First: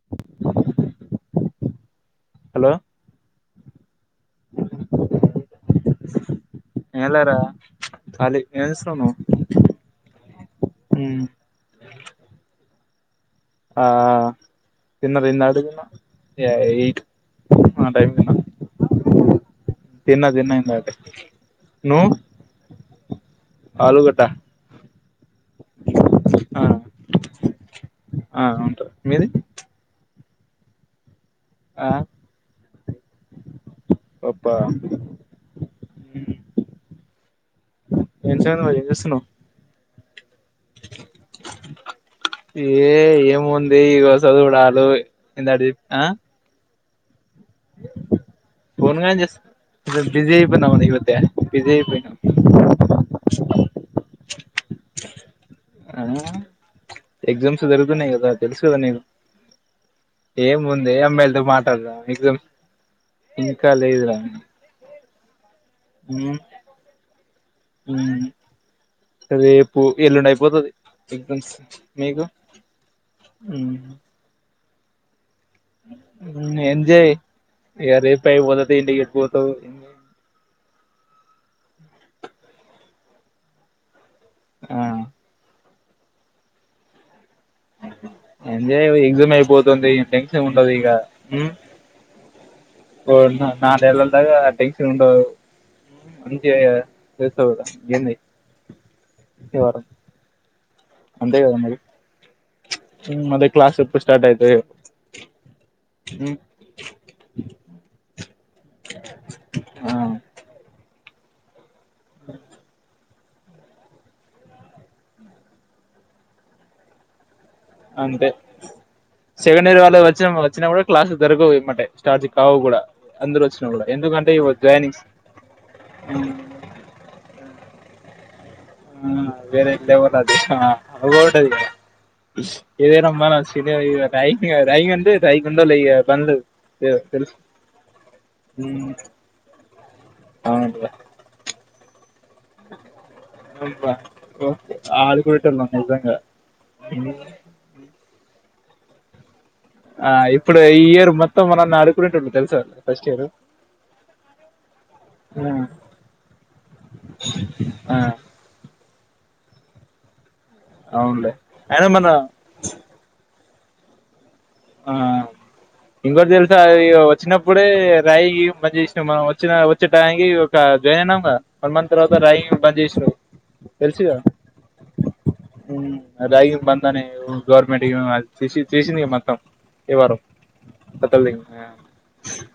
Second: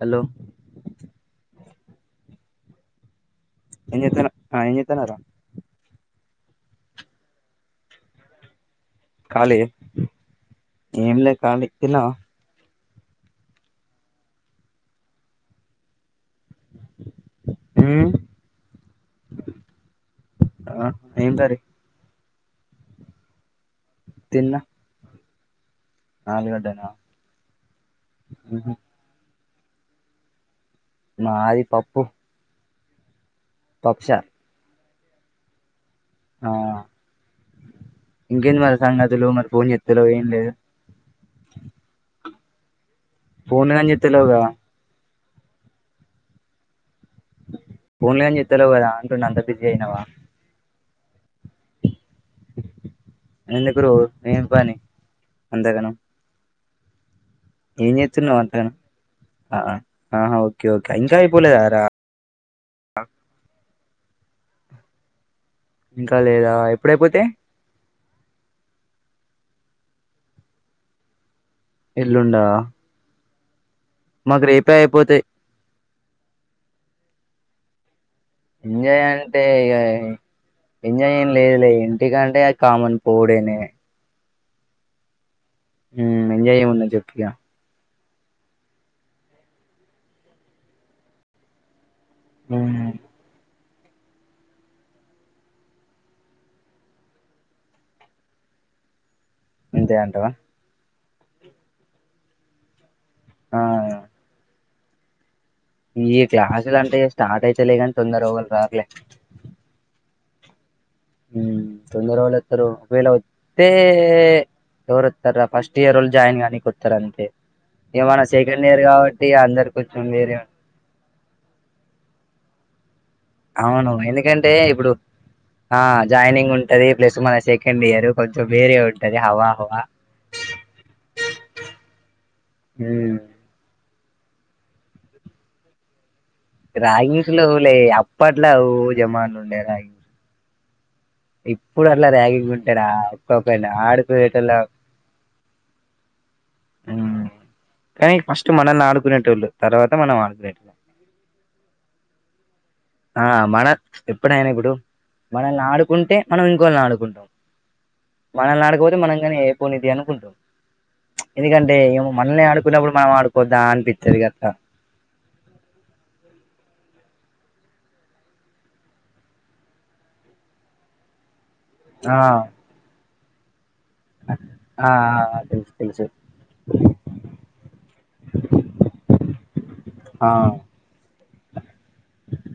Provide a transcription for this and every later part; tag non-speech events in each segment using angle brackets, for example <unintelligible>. Hello hello ఎంచేత్తనవ్ ఆ ఎంచేత్తనవ్ రా ఎంలే రా కాలి ఎంచెస్ కాళీ నువ్వు ఏంలే కాళీ తిన్నవా ఆ తిన్న ఇన్నా అడుగునా ఎ ఎట్ ఆ మ్మ్. టైంకి తిన్నను తిన్న దిన్న ఆ ఇందకా ఏం కర్రీ నో ఆలుగడ్డ తిన్నా ఆ ఆలుగడ్డనా ఆ ఉహు ఉంటారు మీది మాది పప్పు పప్పుచారు పప్ప ఆ ఏం ఇంకేంద సంగతి మరి ఏం చేస్తున్నావ్ సంగనలు మరి ఫోన్ చేత్త లేవ్ ఏం లేదు ఏ ఫోన్లు ఏముంది గాని ఇక చేత్తలేవు కదా చదువుడాలు ఎద్ అడి ఆ పోన్లే అని పోన్గా జస్త బిజీ అయిపోయినవు ఇ మధ్య బిజీ అయిపోయిన ఏంది బ్రో ఏం పనీ అ ఎగ్జామ్స్ ఏం జరుగుతున్నాయి కదా చేస్తున్నావు తెలుసు అంతగనం కదా నీకు ఆ ఆహా ఏం ఓకే ఓకే ఉంది ఇంకా అమ్మాయిలతో అయిపోలేదారా మాట్లాడితే మాట్డద ఇంకా లేదు రా ఇంకా లేదా ఎప్పుడైపోతే ఉమ్ రేపు ఎల్లుండి అయిపోతది మీకు ఎల్లుండా మాకు రేపే అయిపోతాయి ఎంజయ్ ఇగ రేప్ ఎంజయ్ అంటే ఇగ ఎంజయ్ లేదు లేదు ఇంటికంటే కామన్ పోవుడే ఆ ఉం ఎంజాయ్ చేమన్న చెప్పు ఇగ ఎంజ ఎగ్జామ్ <unintelligible> అయిపోతుంది టెన్షన్ ఉంటది ఇక హ్మ్ ఓ నా నాలుగు నెలలు దాకా టెన్షన్ ఉండదు అంచి <unintelligible> అ తెసద ఎన్న అంతే అంటవా అంతే కదా మరి ఉం మళ్ళీ ఆ క్లాస్ ఎప్పుడు స్టార్ట్ అయిద్దో ఏమో ఈ క్లాసులు అంటే స్టార్ట్ అయితలే కాని తొందర ఎవరు రారూ రాలే ఆ ఉం తొందర ఎవరు వత్తరు ఒకవేళ తే ఎవరుత్తర ఫస్ట్ ఇయర్ వోల్ జాయిన్ గానికి వత్తరు అంతే ఇగ మన అంతే సెకండ్ ఇయర్ గా సెకండ్ ఇయర్ వాళ్ళు వచ్చిన వచ్చినా కూడా క్లాసు జరగవు ఎమటే స్టార్టి కావు కూడా అందరు వచ్చినా కూడా అవును ఇ ఎందుకంటే ఇప్పుడు జాయినింగ్స్ ఆ జాయినింగ్ ఉంటది ప్లస్ మన సెకండ్ ఇయర్ కొంచ ఆ వేరవల్ అదిది <unintelligible> ఇదే హ్మ్ రమాాల <unintelligible> రై రైంగంట రైంట పందదు రాగింగ్స్ లేవు లే అప్పట్లో ఓ జమాన్లు ఉండే రాగింగ్ అవును పూడ అలార <unintelligible> ంటడా <unintelligible> ఒక్క ఆడకుటల అ <inaudible> మనల్ని ఆడుకునేటోళ్లు ఆ ఇప్పుడు ఈ ఇయర్ మొత్తం మనని అడుకునేట్టుడు తెలుస ఆ మన ఎప్పుడైనా ఇప్పుడు మనల్ని ఆడుకుంటే మనం ఇంకోని ఆడుకుంటాం ఆ మనల్ని ఆడుకోపోతే మనం కాని ఏయిపోనిది అనుకుంటాం అవునులే ఎందుకంటే అయినా ఏమో మన మనల్ని ఆడుకున్నప్పుడు మనం ఆడుకోద్దా అనిపిత్తది కదా ఆ ఇంగోటి తెలుసా వచ్చినప్పుడే <unintelligible> రాయికి మంచిగా చేసినాం మనం వచ్చిన వచ్చేటానికి ఒక జాయిన్ అయినాం వన్ మంత్ తర్వాత ఆ రాగింగ్ బంద్ చేసినం తెల్సిగా ఆ ఆ, తెలుసు తెలుసు అదగిం బందా <unintelligible> గవర్నమెంట్దిసి చేసింది మొత్తం ఇ వారం ఆ పం <unintelligible>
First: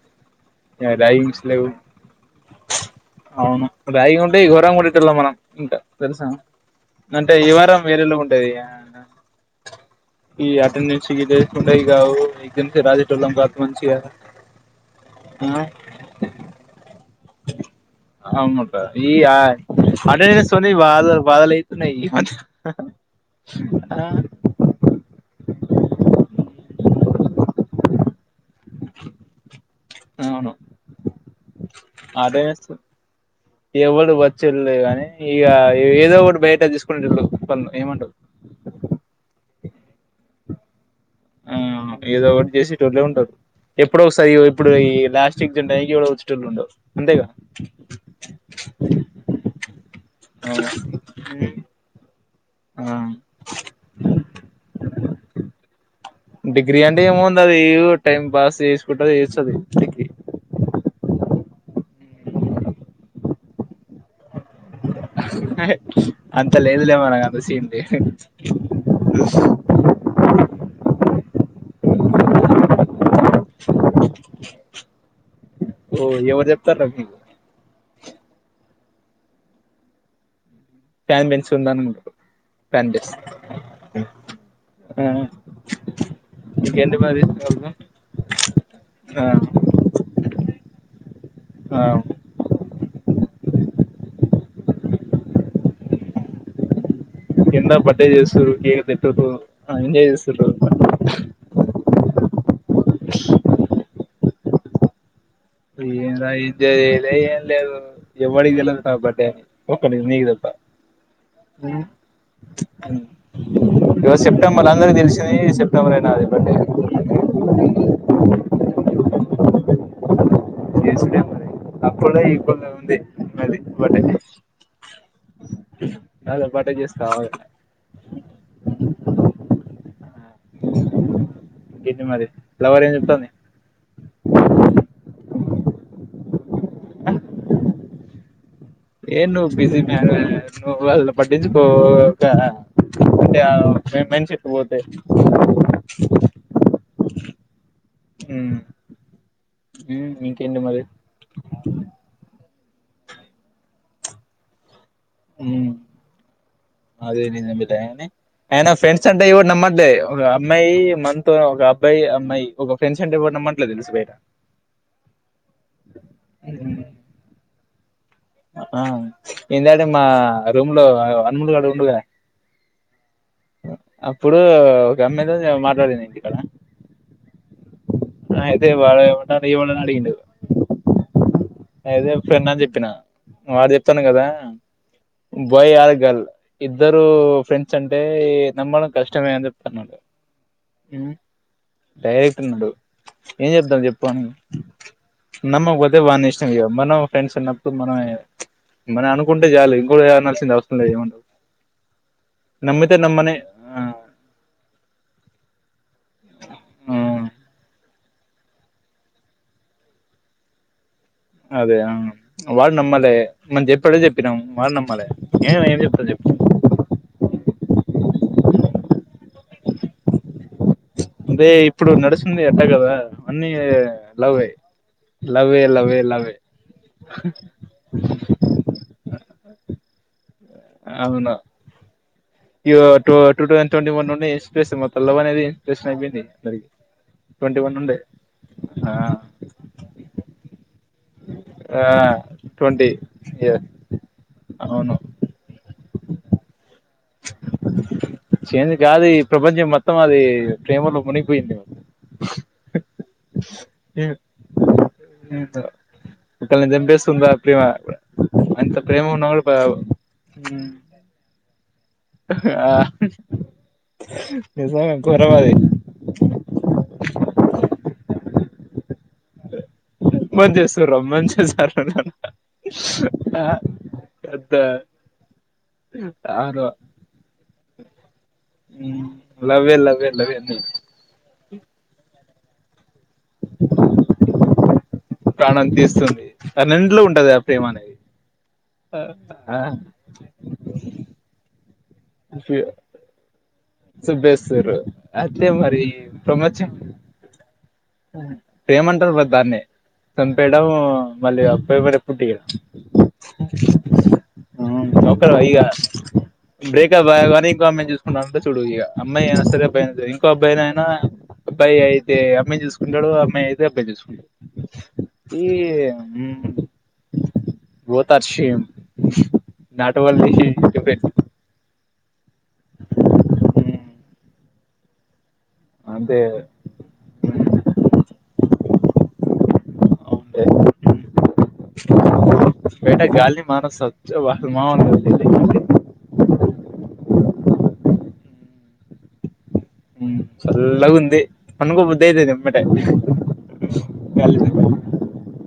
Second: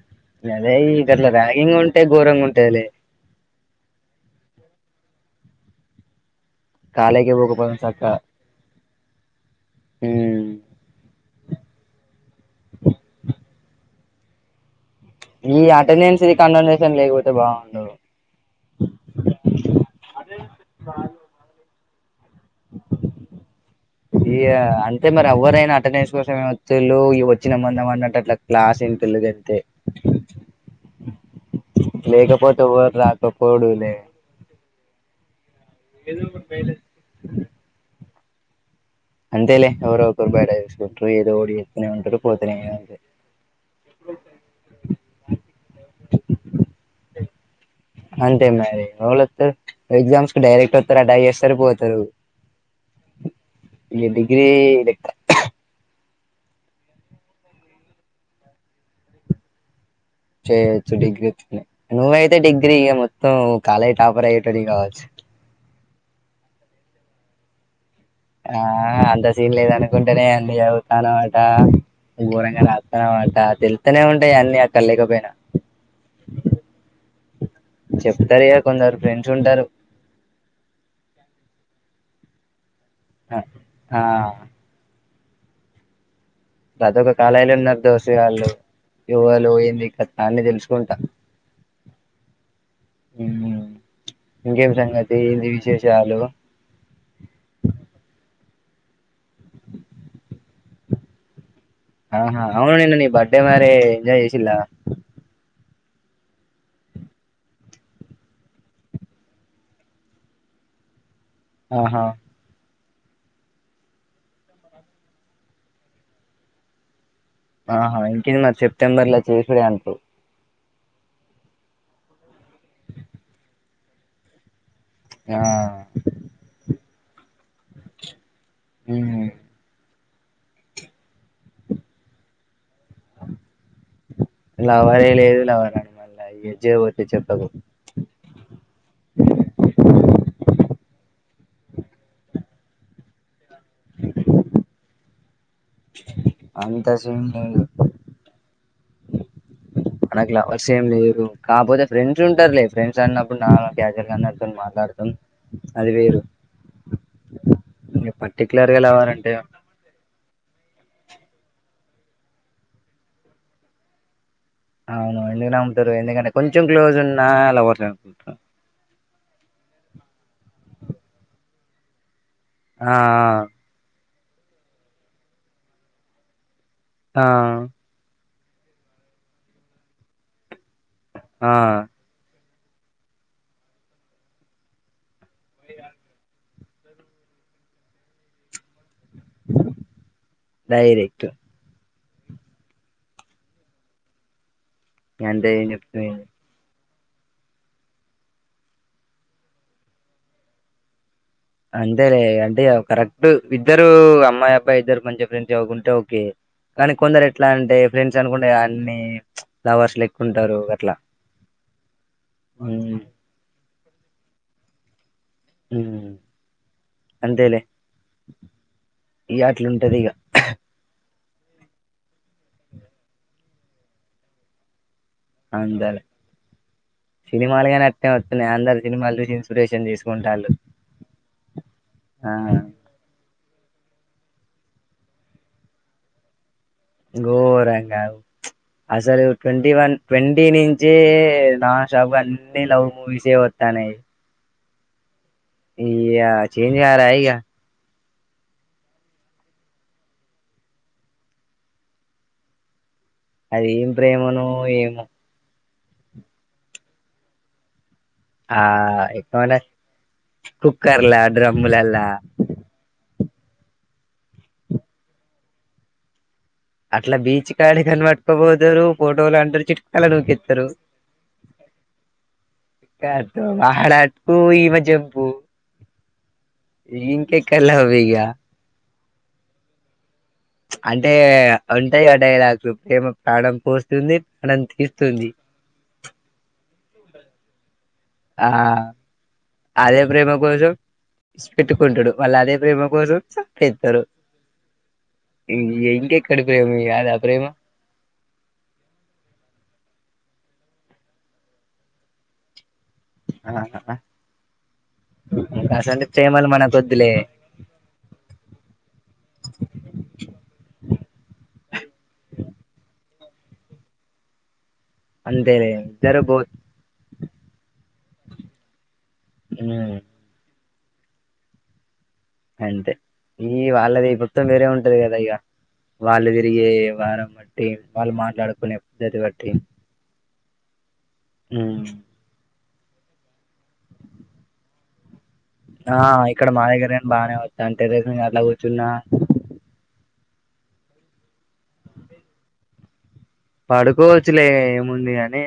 అదే ఇగ ఈ గట్ల రాగింగ్స్ లేవు ర్యాగింగ్ ఉంటే ఘోరంగా ఉంటదిలే అవును రాగింగ్ ఉంటే ఘోరం గా ఉండేటోళ్లం మనం ఇంకా తెలుసా అంటే కాలేజీకి ఈ పోకపోవడం వారం సక్కగా వేరెలో ఉంటేది ఇగ ఈ మ్మ్ అటెండెన్స్గి <unintelligible> తేంట ఇకాద రాజీట్ళం మంచిగా ఈ ఆ అటెండెన్స్ది కండోనేషన్ లేకపోతే బాగుండు <unintelligible> ఈ ఆ అంట సోని బాద బాల్ యితు న ఈ మ ఇ అంటే మరి ఎవరైనా అట్ట నేసుకోసంే తెళ్లుు వ <unintelligible> చ్చిన మనం అన్నట్టు అట్లా క్లాస్ ఇంట లేదు అంతే అవును లేకపోతే అటెండెన్స్ ఎవరు రారు ఎవడు వచ్చేళ్ళు గానీ ఇగ ఏదో ఒకటి బయట తీసుకునేటోళ్ళు కొ ఏమంటవ్ అందేలేే ఒక బడ ఏదో ఓడి ఆ <unintelligible> ఏదో ఒకటి చేసే టోళ్లే ఉంటారు ఎప్పుడో ఒకసారి ఇగో ఇప్పుడు ఈ లాస్ట్ అనే టైం కి వచ్చేటళ్ళు ఉండరూ అంతేగా అంతే మరి ఎవలొత్తారు ఎగ్జామ్స్ కి డైరెక్ట్ వత్తరు అటక్ చేస్తారు పోతారు ఆ ఇగ డిగ్రీ లేక్క డిగ్రీ అంటే ఏముంది అది ఇగ టైం పాస్ చేసుకుంట చేస్తది డిగ్రీ చేయచ్చు డిగ్రీ నువ్ అయితే డిగ్రీ మొత్త కాలేజ్ టాపర్ అయి రి కావచ్చు అంత లేదులే మనాకు అంత సీన్ ఆ అంత సీన్ లేదనీ అనుకుంటేనే అన్నీ చదువుతానవు అట ఘోరంగా రాత్తనవు అట తెలుత్తనే ఉంటాయి అన్ని అక్కడా లేకపోయినా ఓ ఎవరు చెప్తారా మీకు చెప్తారు ఇగ కొందరు ఫ్రెండ్స్ ఉంటారు ఫ్యాన్ బెన్స్ ఉంద ఉండ ఫ్యాన్ బన్స్ ఆ ఆ ఇంకేంటి ప్రతోక మరి కాలేజి ల ఉన్నా దోస్తు గాళ్ళు ఆ ఎవలు ఏంది కథ అన్ని తెలుసుకుంటా ఆ హ్ ఇంకేం సంగతి ఏంది విశేషాలు కింద బర్త్డే చేస్తూరు కేక్ తింటూరు ఎంజాయ్ చేస్తూ న్నరు లా ఎంద ఇది ఏం లేదు ఎవడికి కాబడ్డే అ ఒక్కడికి నీగు దప్పా ఆహా ఇగో సెప్టెంబర్ అందరికి తెలిసింది సెప్టెంబర్ నాది బర్త్డే ఆహా ఇంకేంది మరి సెప్టెంబర్ ల చేసుడే అంటవు చేసుడే మరి అప్పుడే ఇప్పుడే ఉంది ఉన్నది బర్త్డే ఆ ఆవు హ్ ఏంది మరి లవర్ ఏం చెప్తాంది లావరే లవర అని మళ్ళ జవోతే ఆ చెప్పకు ఏం నువ్వు బిజీ మ్యాన్ నువ్వు వాళ్ళు పట్టించుకోక ఆ మంచికును పోతే అంత సీన్ లేదు ఉమ్ ఉమ్ మనకు ఇంకేంటి లావర్స్ మరి ఏం లేరూ కాకపోతే ఫ్రెండ్స్ ఉంటారు. లే ఫ్రెండ్స్ అన్నప్పుడు నార్మల్గ క్యాజువల్ గా అందరితోనూ మాట్లాడుతవు ఉమ్ అది వేరు అదే నిన్న మీటయిన ఇంక అయిన పర్టికులర్ గా ఫ్రెండ్స్ లవర్ అంటె అంటే ఏవడు నమ్మట్లే అమ్మాయి అంత ఒక అబ్బాయి అమ్మాయి ఒక ఫ్రెండ్స్ అంటే ఎవ్వడు నామ్మట్లే తెలుస బయట అవును ఎందుకు నామ్ముతరు ఎందుకంటే కొంచెం ఉమ్. క్లోజ్ ఉన్నా అలా ఆ ఏంద అంటే మా రూమ్ లో అమ్ములు గాడు ఉండుగా ఆ అప్పుడు ఒక అమ్మీద మాట్లాడింది ఇంటి క్కడ ఆ ఆ ఐతే వాడు ఎవడట అనీ వాడు అడిగిండు ఆ అదే ఫ్రెండ్ అని చెప్పిన వడు చెప్తండు కదా బాయ్ ఆర్ గర్ల్ ఇద్దరు ఫ్రెండ్స్ అంటే నమ్మడం కష్టమే అని చెప్తున్నాడు డైరెక్ట్ డైరెక్టర్న్నాడు ఏం చెప్తాం చెప్పు అని అంటే ఏం చెప్తే ఇగ మనం ఫ్రెండ్స్ ఉన్నప్పుడు మనం మనం అనుకుంటే చాలు ఇంకోరు అనాల్సింది అవసరం లేదు ఏమన అంతేలే అంటే కరెక్ట్ ఆ ఇద్దరూ అమ్మాయి అబ్బాయి ఇద్దరు మంచి ఫ్రెండ్స్ అవకుంటే ఓకే కానీ ఆ కొందరు ఎట్లా అంటే ఫ్రెండ్స్ అనుకుంటే అన్ని లవర్స్ లెక్కుంటారు అట్లా అదే ఆ వాడు ఉమ్ నమ్మలే మనం చెప్పేదే చెప్పినాం వాడు నమ్మలే నేను ఏం చెప్తా ఉమ్ చెప్పు ఈ అట్లు ఉంటది ఇక అదే ఇప్పుడు నడుస్తుంది ఎట్టా కదా అన్నీ లవ్వే లవే అందరు లవ్వే లవే సినిమాలు గాని అట్టనే వత్తన్నాయి అందరు సినిమాలు చూసి ఇన్స్పిరేషన్ తీసుకుంటాళు అవును ఇ two two thousand twenty one నుండి ఇన్స్పిరేషన్ మొత్తం లవ్ అనేది ఇన్స్రేన్ అయిపోయింది మరి గోరంగా ఆ అసలు ట్వంటీ వన్ ట్వంటీ నుంచే నా ఆ షాప్ అన్ని లవ్ ట్వంటీ మూవీస్ వత్ ఇయర్ త్తనయ్ అవును ఇయ చేంజ్ కారా ఇగా చేంజ్ కాదు ఈ ప్రపంచం మొత్తం అది ప్రేమలో మునిగిపోయింది ఏమో అది ఏం ప్రేమనో ఏమో ఒకళ్ళని చంపేస్తుందా ప్రేమా ఆ అంత ప్రేమ ఉన్నవాడు ప ఎక్కువనే కుక్కర్లా డ్రమ్ములల్లా ఆ నిజం గా ఘోరం అది అట్లా బీచ్ కాడ కనమట్కోబోదరు ఫోటోలు అంటరు చి రొమాన్స్ చేస్తారు రొమాన్స్ చేస్తారు వాళ్ళంతా రాత్ కో మహారాత్ కో ఈమె జంప్ అవును ఇంకెక్కడి లవ్ అయ్య లవ్వే లవ్వే లవ్వే నీ అంటే ఉంటాయి ఆ డైలాగ్స్ ప్రేమ ప్రాణం పోస్తుంది ప్రాణం తీ ప్రాణం తీస్తుంది అ రెంట్లో ఉంటది ఆ ప్రేమ అనేది ఆ ఆ ఆదే ప్రేమ కోసం కుంటుడు మళ్ళ అదే ప్రేమ కోసం చస్తారు సుబ్బేస్తారు అయితే మరి ఇంకేక్కడి ప్రేమయ్య ఆ ప్రేమ ప్రేమ అంటారు బద దాన్ని చంపేయడం మళ్ళీ అబ్బాయ పడే పుట్టి అలా అంటారా నౌకరు అయ్యా బ్రేకప్ అ కానీ ఇంకా అమ్ము చూసుకుంటా అంటే చూడు ఇక అమ్మాయినా సరే అబ్బాయి అయినా ఇంకో అబ్బాయి అయినా అబ్బాయి అయితే అమ్మాయి చూసుకుంటాడు అమ్మాయి అయితే అబ్బాయి చూసుకుంటాడు ఈ అంతేలే ఇద్దరు బో both are same um, not only he depend అంతే ఈ వాళ్ళది మొత్తం వేరే ఉంటది కదా ఇక అంతే వాళ్ళు తిరిగే వారం బట్టి వాళ్ళు మాట్లాడుకునే పద్ధతి బట్టి ఏ హ్మ్ ఏట గాలి మన సొత్త వాళ్ళు మామూలోళ్ళు ఆ ఇక్కడ మా దగ్గరని బాగానే వచ్చా అంటే టెరెస్ ఎట్లా కూర్చున్నా చల్లగు ఉంది పనుకోబుద్దాయితది ఎంబటే పడుకోవచ్చులే ఏముంది కాని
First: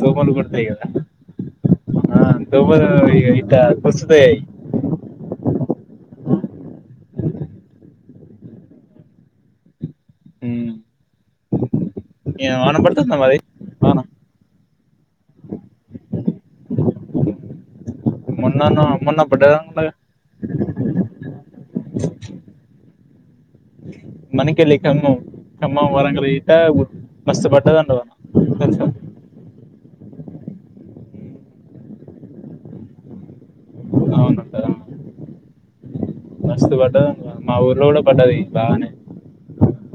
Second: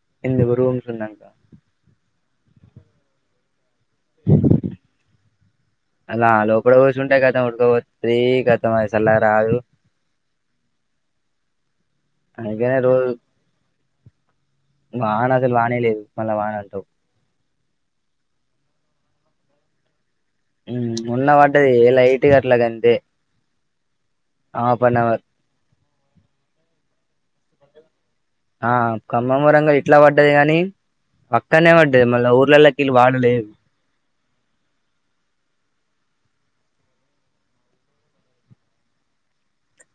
దోమలు ఎంత గురువుం సన్నాక ర ఇత కుస్తుతయి అలా లోడ కూర్చుంటాయి గతం ఉడకపోతుది గతం అ సల రాదు అ వాన అందుకనే రోజు పడుతుందా మరి వాన వాన అసలు వానేలేదు మళ్ళీ వాన అంటావు మొన్నన్నా ను మొన్న బడ్డ కదా మొన్న బడ్డాయ్ ఎలాయిట్ గట్లా అంతే మణికెల్లి కమ్మం వరంగల్ ఇట మస్తుపడ్డదంట కదా ఆ ఖమ్మం వరంగల్ ఇట్లా పడ్డది గాని పక్కనే పడ్డది మళ్ళా ఊర్లలోకిీళ్ళు వాడలేదు అవున మస్తు పడ్డది మా ఊర్లో కూడా పడ్డది బాగానే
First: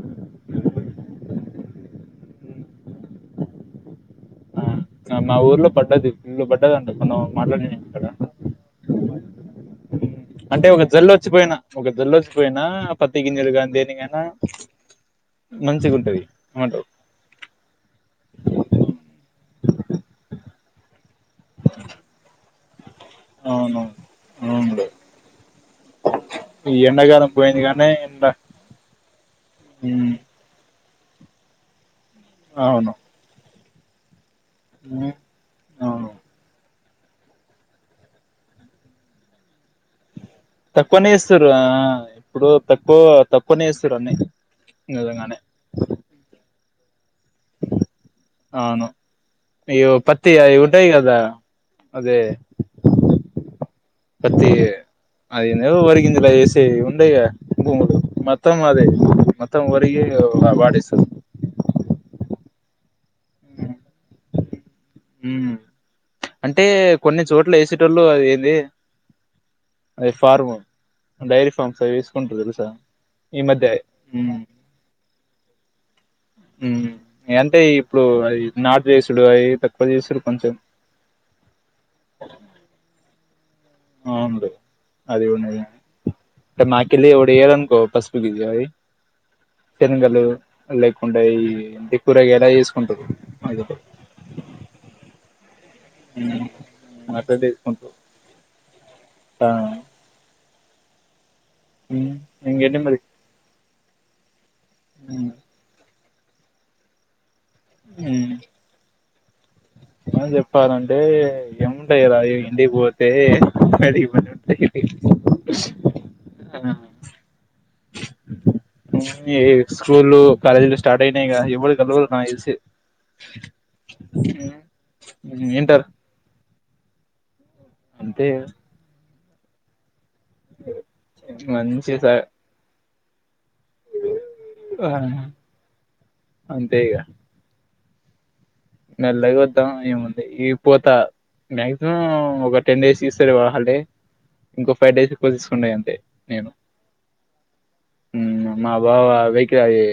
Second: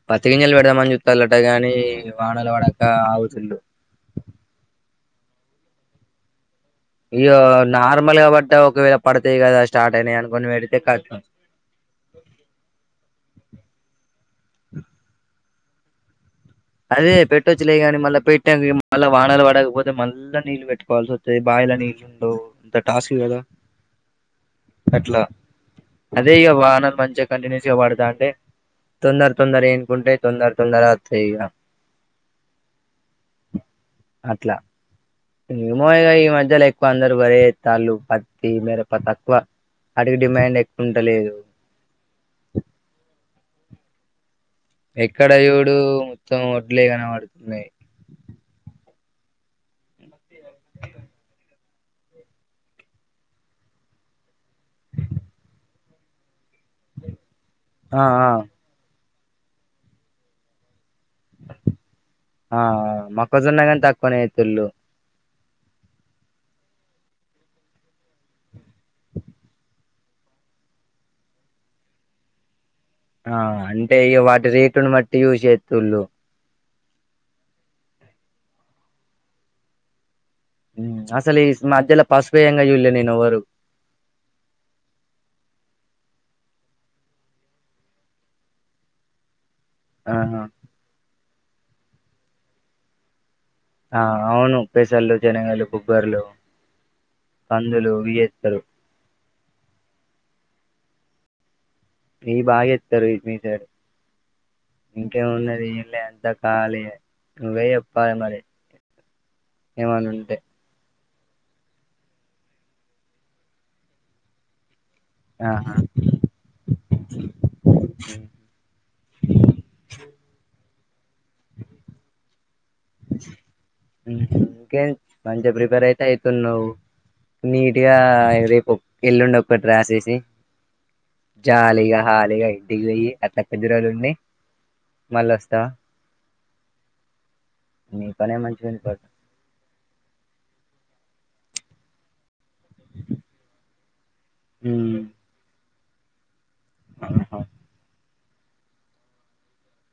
పత్తి గింజాలు పెడదామని చుస్తాలట గాని వానలు పడక ఆవుచుల్ళు ఆ, మా ఊర్లో పట్టది ఫుల్లు పట అయ్యో నార్మల్ కాబట్టి ఒకవేళ పడతాయి కదా స్టార్ట్ అయినాయి అనుకొని అంటే పెడితే ఒక జల్లు కతం వచ్చిపోయినా ఒక జల్లుచ్చిపోయినా పత్తి గింజీలుగాని దేనిగైనా మంచిగుంటది అదే పెట్టచ్చులే కానీ మళ్ళీ పెట్ట మళ్ళీ వానాలు పడకపోతే మళ్ళీ నీళ్ళ పెట కావాల్సి వస్తా బాయిలనీళ్ళుండవు పెద్ద టాస్కలు కదా అవును అవును అట్లా అదే ఇక ఈ వాన మంచిగా ఎండాకాలం పోయింది కంటిన్యూస్ గా కానీ ఎండ పడతాంటే తొందర తొందర ఏన్కుంటె ఉమ్, తొందర తొందర అతాయి ఇగ అవును అట్లా ఉమ్, అవును ఏమోయగా ఈ మధ్యలో తొందర పడి ఎతన్లు పత్తి మిరప తక్కువ వాటికి డిమాండ్ ఎక్కువ తక్కువనే ఉంటలేదు ఎస్తున్రు అ ఇప్పుడు తక్కువ తక్కువనే ఎస్తూన్రు అని ఎక్కడా చూడు మొత్తం వడ్లే కనబడు అవును అయ్యో పత్తి అయి ఉంటాయి గదా అదే పత్తి అదేంది ఒరిగిందిలే ఇస్ తె ఉండైగా భూములు ఆ ఆ మొత్తం అవె మొత్తం వరియె వా వాడెస్తారు ఆ మొక్కజోన్న కానీ తక్కువనే ఎత్తున్లు ఉ అంటే కొన్ని చోట్ల ఎసేటోళ్ళు అవి ఏంది <inaudible> అద్ ఫార్మ్ డైరీ ఫార్మ్స్ అవి వేసుకుంట్రూ తెలుసా ఆ ఈ మధ్య అంటే ఇగ ఉమ్ వాటి రేటును మట్టి యూజ్ చేతున్లు మ్ అంటే ఇప్పుడు నాటు వెసుడు అవి తక్కువ చేసుడు కొంచెం మ్ అసలు ఈ మధ్యలో పసుపుయంగా చూళ్లే నేనెవరు వులే అది కూడ నిజమే మాకలీ డి ఏ రన్కో పసు గజ <unintelligible> శనిగలు ఆహా లేకుండె ఈ ఇంటి కూరగాయ అయి ఎసుకుంటరు ఆ అవును పేసళ్లు చనిగాలు బొబ్బర్లు, అట్లా కందులు చేసుకుంటారు వియేస్తరు ఆ ఉమ్, మీకు బాగా ఇంకేంటి మరి ఏత్తరు మీ సైడ్ ఇంకేమున్నది ఏం లే కాలీయే నువ్వే చెప్పాలి మరి? ఏమన్నా ఉంటే ఏ ఎముంటైయ్రా ఇంటికి పోతే అది <inaudible> ఆహా ఉ ఉమ్ ఈ స్కూలు, కాలేజ్లు స్టార్ట్ అయినయ్ గా <unintelligible> నాకు తెలిసి <inaudible> ఉమ్ ఇకేం మంచిగా ఉమ్, ఇంటర్ ప్రిపేర్ అయితే ఐతున్నావ్? నీట్ గా అంతే రేపు ఒక్ ఎల్లుండి ఒక్కట్ రాసేసి మంచి జాలీగా, స హాయీగా ఇంటికి పొయ్యి కథక్ పెద్దిరాలుండి ఆ, మళ్ళీ వస్తవా? అంతే ఇగ నీపనే మంచి మెల్లగా వద్దాం ఏముంది ఈ పోతా మాక్సిమం ఒక టెన్ డేస్ ఇస్తార్ హాల్డే ఇంకో ఫైవ్ హ్మ్ డేస్ ఎక్కువ తీసుకుంటా అంతే నేను ఆహా ఉమ్ మా బావా వెయ్యికే అయి